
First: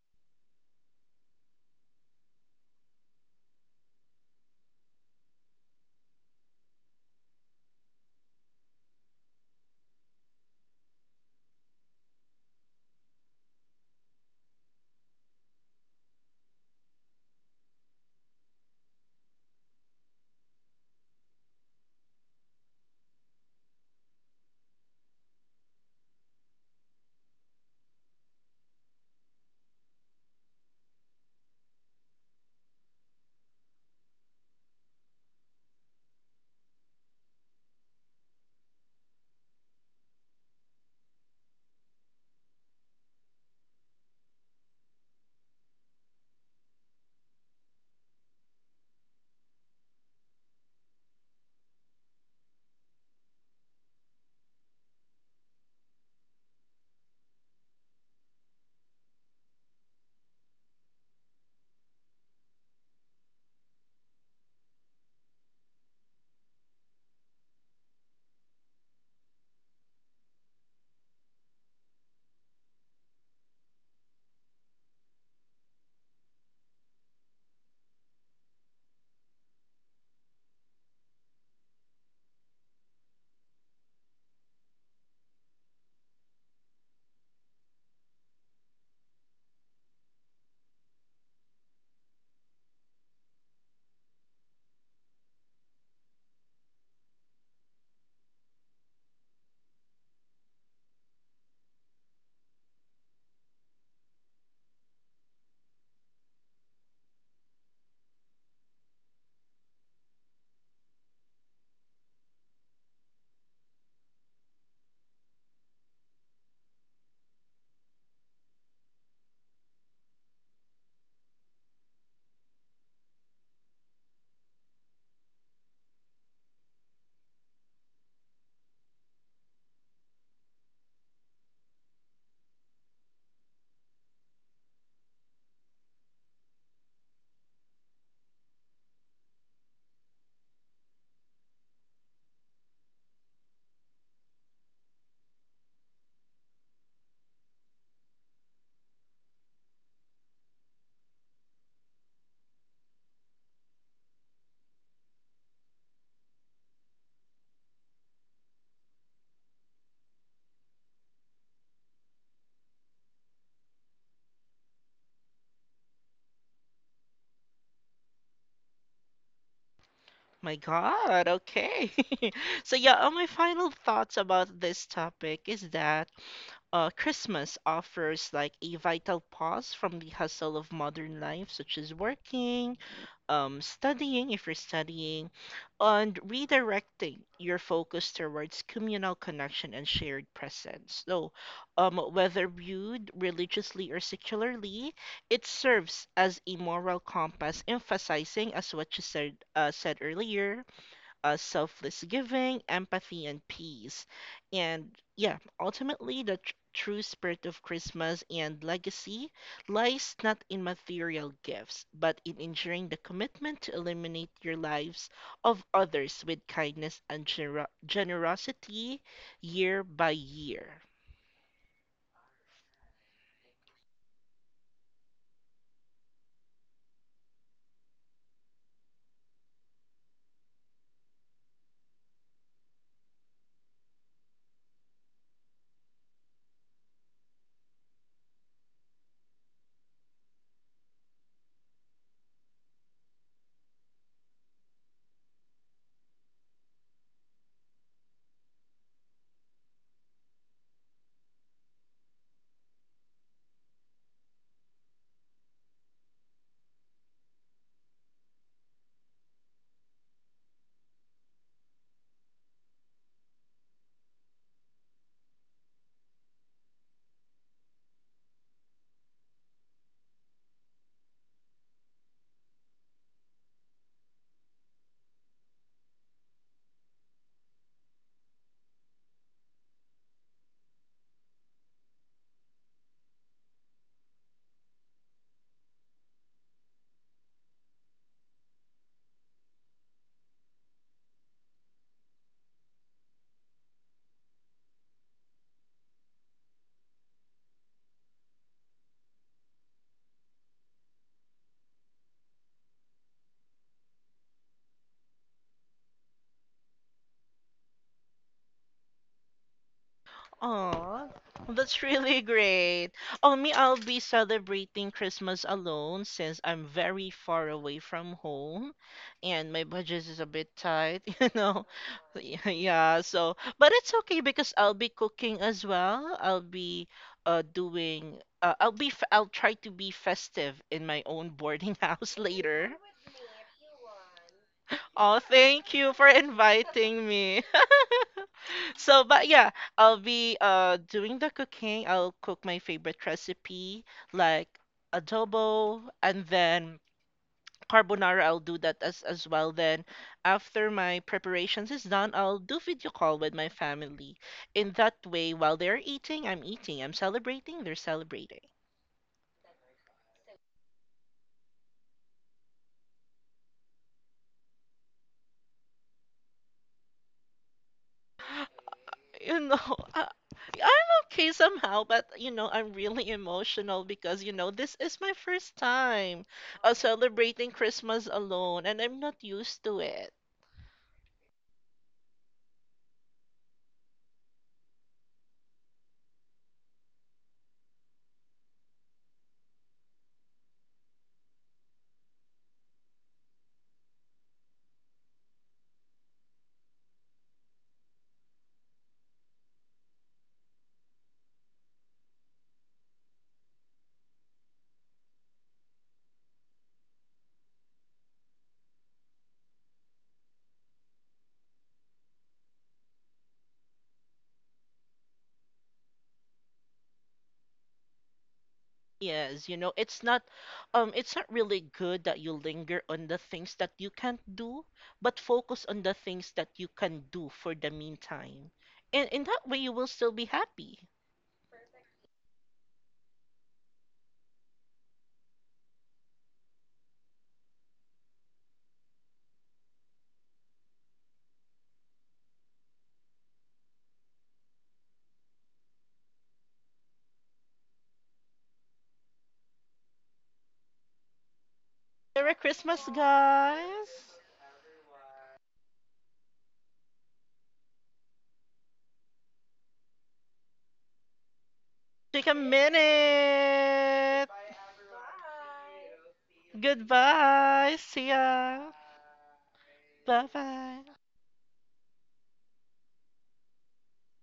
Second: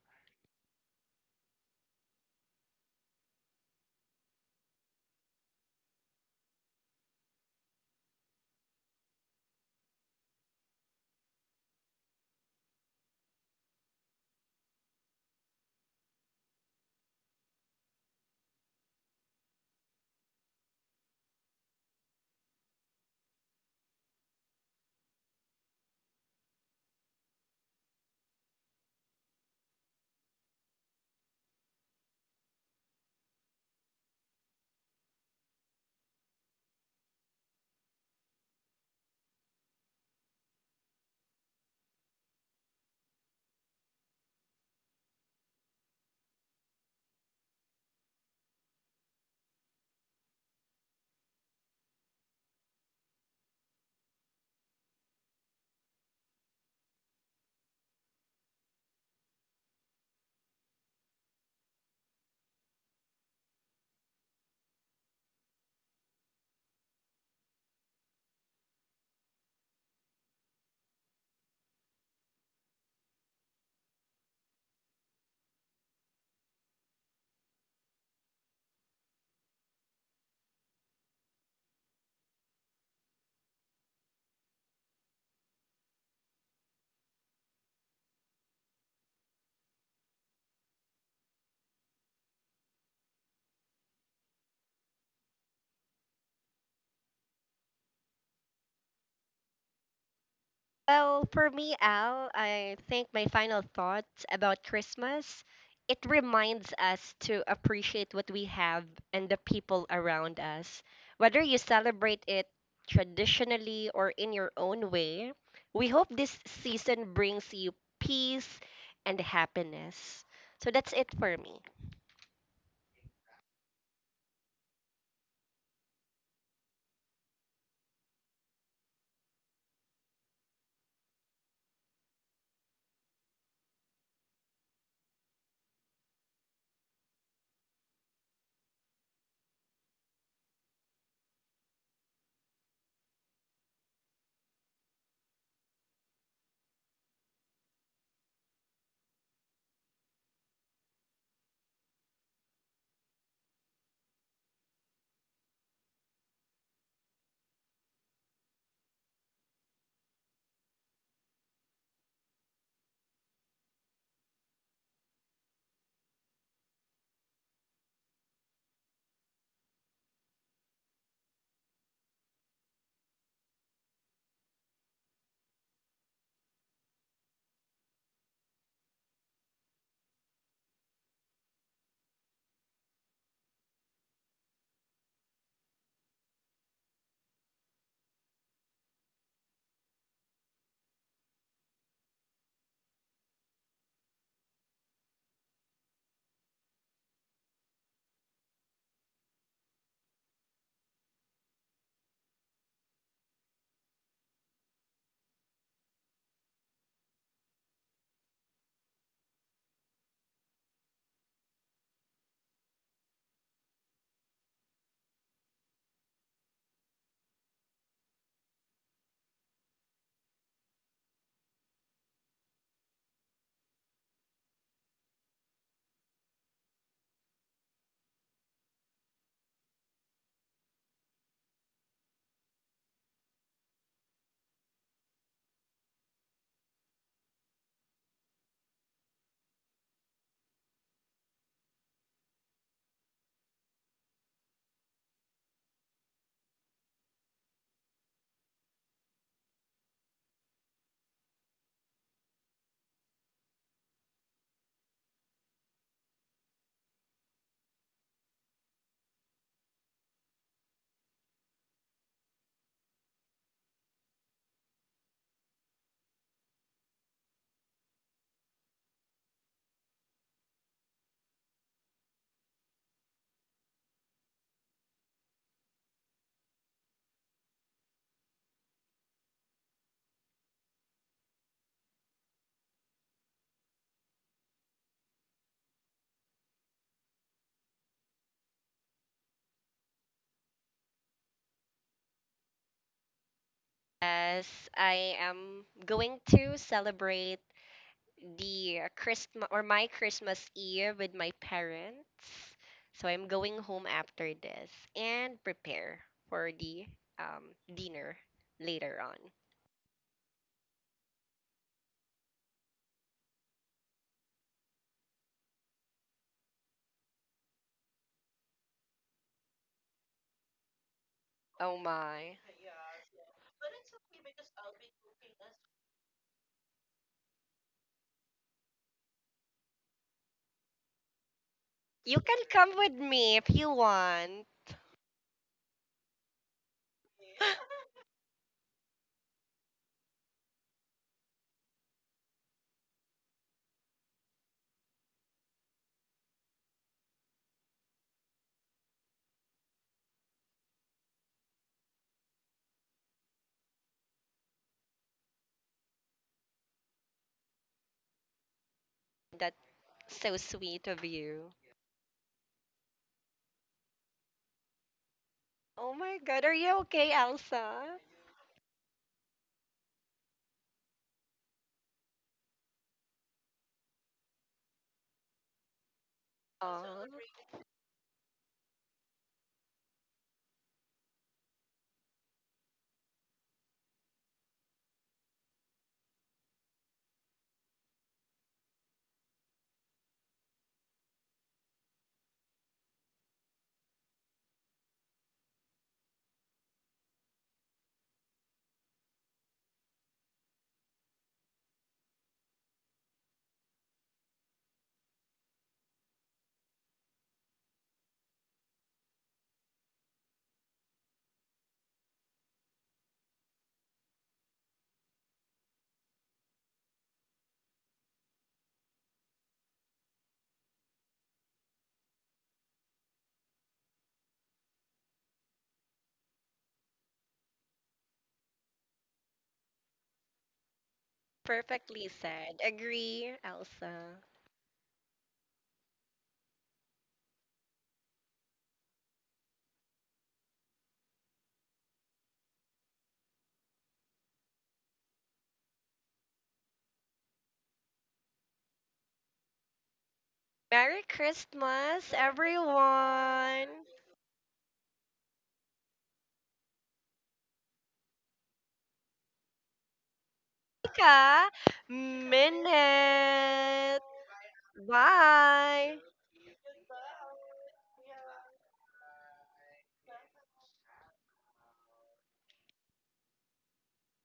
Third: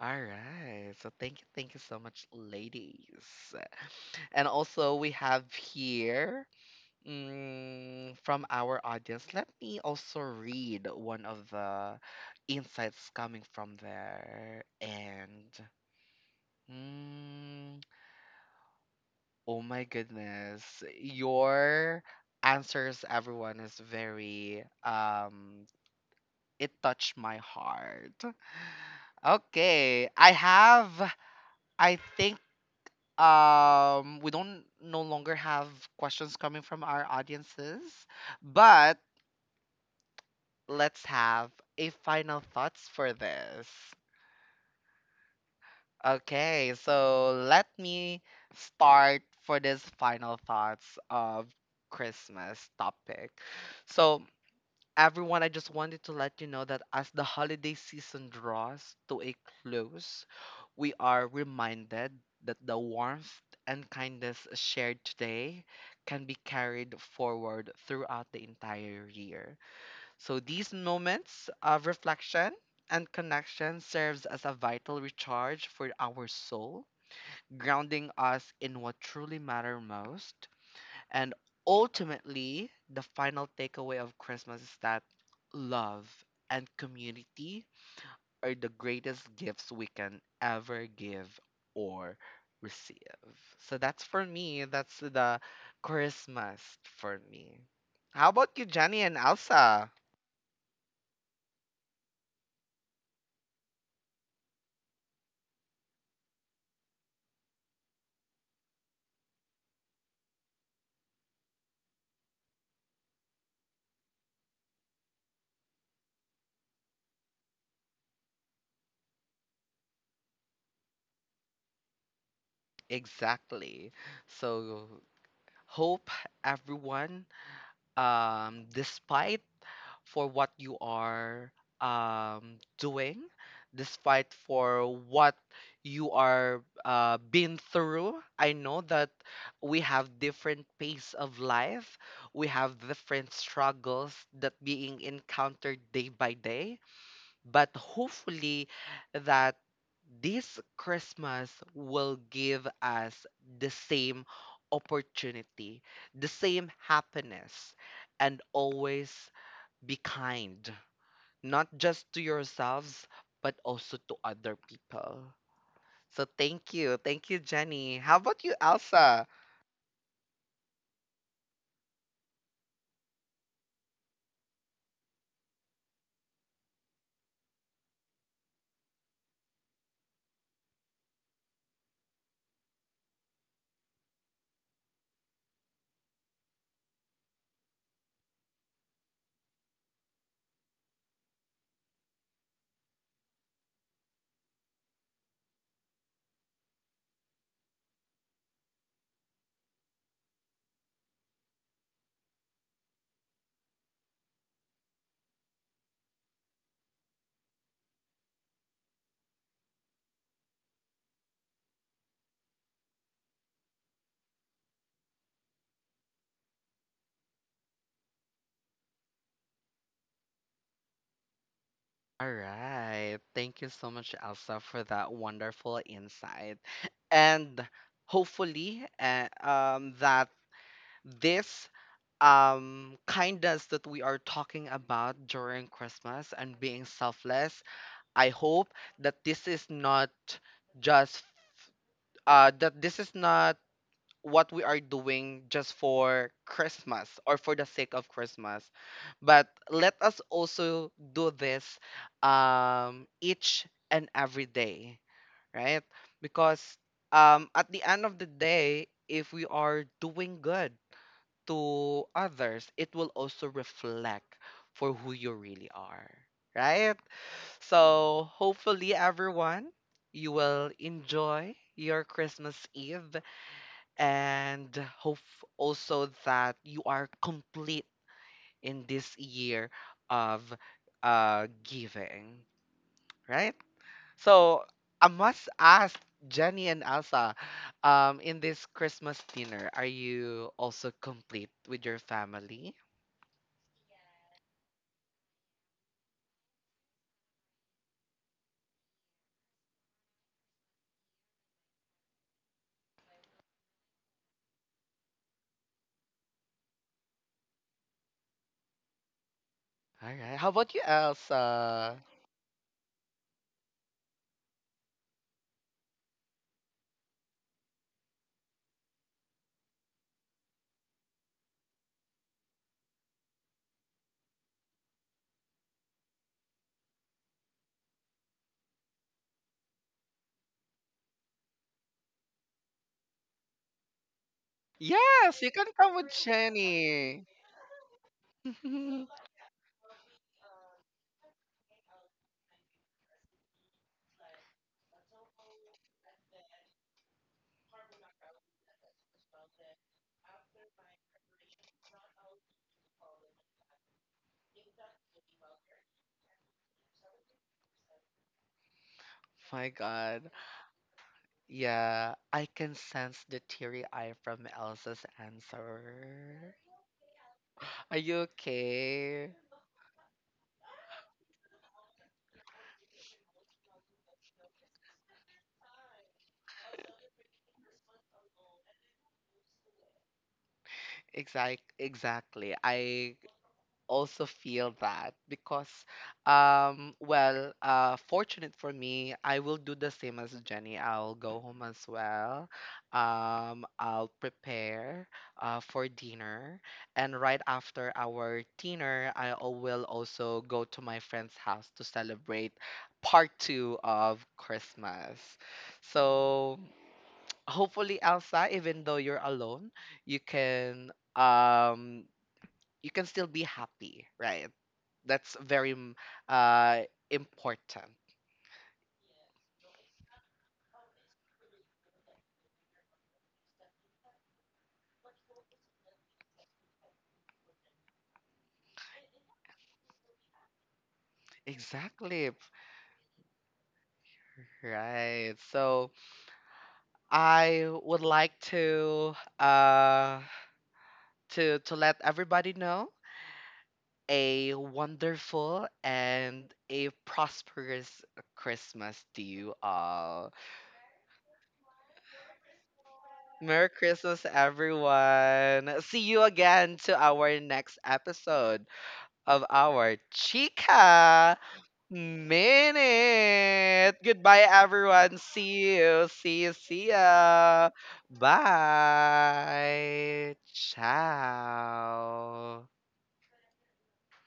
Speaker 1: All right. So thank you so much, ladies. And also we have here from our audience. Let me also read one of the insights coming from there. And mm, oh my goodness, your answers, everyone, is very It touched my heart. Okay, I have. I think we don't no longer have questions coming from our audiences, but let's have a final thoughts for this. Okay, so let me start for this final thoughts of Christmas topic. So everyone, I just wanted to let you know that as the holiday season draws to a close, we are reminded that the warmth and kindness shared today can be carried forward throughout the entire year. So these moments of reflection and connection serves as a vital recharge for our soul, grounding us in what truly matters most, and ultimately, the final takeaway of Christmas is that love and community are the greatest gifts we can ever give or receive. So that's for me. That's the Christmas for me. How about you, Jenny and Elsa?
Speaker 2: Well, for me, Al, I think my final thoughts about Christmas, it reminds us to appreciate what we have and the people around us. Whether you celebrate it traditionally or in your own way, we hope this season brings you peace and happiness. So that's it for me.
Speaker 1: Exactly. So hope everyone, despite for what you are doing, despite for what you are been through. I know that we have different pace of life. We have different struggles that being encountered day by day. But hopefully that this Christmas will give us the same opportunity, the same happiness, and always be kind, not just to yourselves, but also to other people. So thank you. Thank you, Jenny. How about you, Elsa?
Speaker 3: My God, okay. [laughs] So yeah, my final thoughts about this topic is that Christmas offers like a vital pause from the hustle of modern life, such as working, studying if you're studying, and redirecting your focus towards communal connection and shared presence. So, whether viewed religiously or secularly, it serves as a moral compass, emphasizing, as what you said, said earlier, selfless giving, empathy, and peace. And yeah, ultimately, the true spirit of Christmas and legacy lies not in material gifts, but in ensuring the commitment to illuminate your lives of others with kindness and generosity year by year.
Speaker 1: All right. Thank you so much, Elsa, for that wonderful insight. And hopefully, that this kindness that we are talking about during Christmas and being selfless, I hope that this is not just that this is not what we are doing just for Christmas or for the sake of Christmas. But let us also do this, each and every day, right? Because at the end of the day, if we are doing good to others, it will also reflect for who you really are, right? So hopefully, everyone, you will enjoy your Christmas Eve and hope also that you are complete in this year of giving, right? So I must ask Jenny and Elsa, in this Christmas dinner, are you also complete with your family?
Speaker 2: As I am going to celebrate the Christmas or my Christmas Eve with my parents. So I'm going home after this and prepare for the dinner later on.
Speaker 1: All right. How about you,
Speaker 3: Aw, that's
Speaker 1: Elsa?
Speaker 3: really great. Oh, me, I'll be celebrating Christmas alone since I'm very far away from home and my budget is a bit tight, [laughs] you know.
Speaker 2: Oh my.
Speaker 3: Yeah, yeah, so, but it's okay because I'll be cooking as well. I'll be doing, I'll be I'll try to be festive in my own boarding [laughs] house
Speaker 2: You can
Speaker 3: later.
Speaker 2: come with me if you want.
Speaker 3: Oh,
Speaker 1: Yes, you can
Speaker 3: thank you
Speaker 1: come
Speaker 3: for
Speaker 1: with
Speaker 3: inviting
Speaker 1: Jenny.
Speaker 3: me. [laughs]
Speaker 2: [laughs]
Speaker 3: So,
Speaker 1: [laughs]
Speaker 3: but yeah, I'll be doing the cooking. I'll cook my favorite recipe like adobo and then carbonara. I'll do that as well. Then after my preparations is done, I'll do video call with my family. In that way, while they're eating. I'm celebrating, they're celebrating.
Speaker 2: That's
Speaker 1: My God.
Speaker 2: so sweet of you.
Speaker 1: Yeah, I can sense the teary eye from Elsa's
Speaker 2: Oh my god, are
Speaker 1: answer.
Speaker 2: you okay, Elsa?
Speaker 1: Are you okay?
Speaker 3: You know, [laughs] I, I'm okay somehow, but you know, I'm really emotional because you know, this is my first time
Speaker 2: Aw,
Speaker 3: celebrating Christmas alone and I'm not used to it.
Speaker 1: Exactly. I also feel that because well fortunate for me, I will do the same as Jenny. I'll go home as well. I'll prepare for dinner, and right after our dinner, will also go to my friend's house to celebrate part 2 of Christmas. So hopefully Elsa, even though you're alone, you can um you can still be happy, right? That's very uh important. [laughs]
Speaker 3: Yes, you know, it's not, it's not really good that you linger on the things that you can't do, but focus on the things that you can do for the meantime. And in that way you will still be happy.
Speaker 2: perfectly
Speaker 1: Exactly.
Speaker 2: said. Agree, Elsa.
Speaker 1: Right. So I would like to uh to let everybody know a wonderful and a prosperous Christmas to you all.
Speaker 2: Merry Christmas,
Speaker 3: Merry Christmas,
Speaker 1: Merry
Speaker 2: everyone!
Speaker 3: guys.
Speaker 1: Christmas everyone. See you again to our next episode of our Chica
Speaker 2: Ka
Speaker 3: Take a
Speaker 1: minute.
Speaker 2: Minute.
Speaker 3: minute.
Speaker 1: Goodbye, everyone. See
Speaker 2: Bye.
Speaker 1: you. See you. See ya.
Speaker 3: Goodbye. See ya. Bye
Speaker 1: Bye.
Speaker 3: bye.
Speaker 1: Ciao.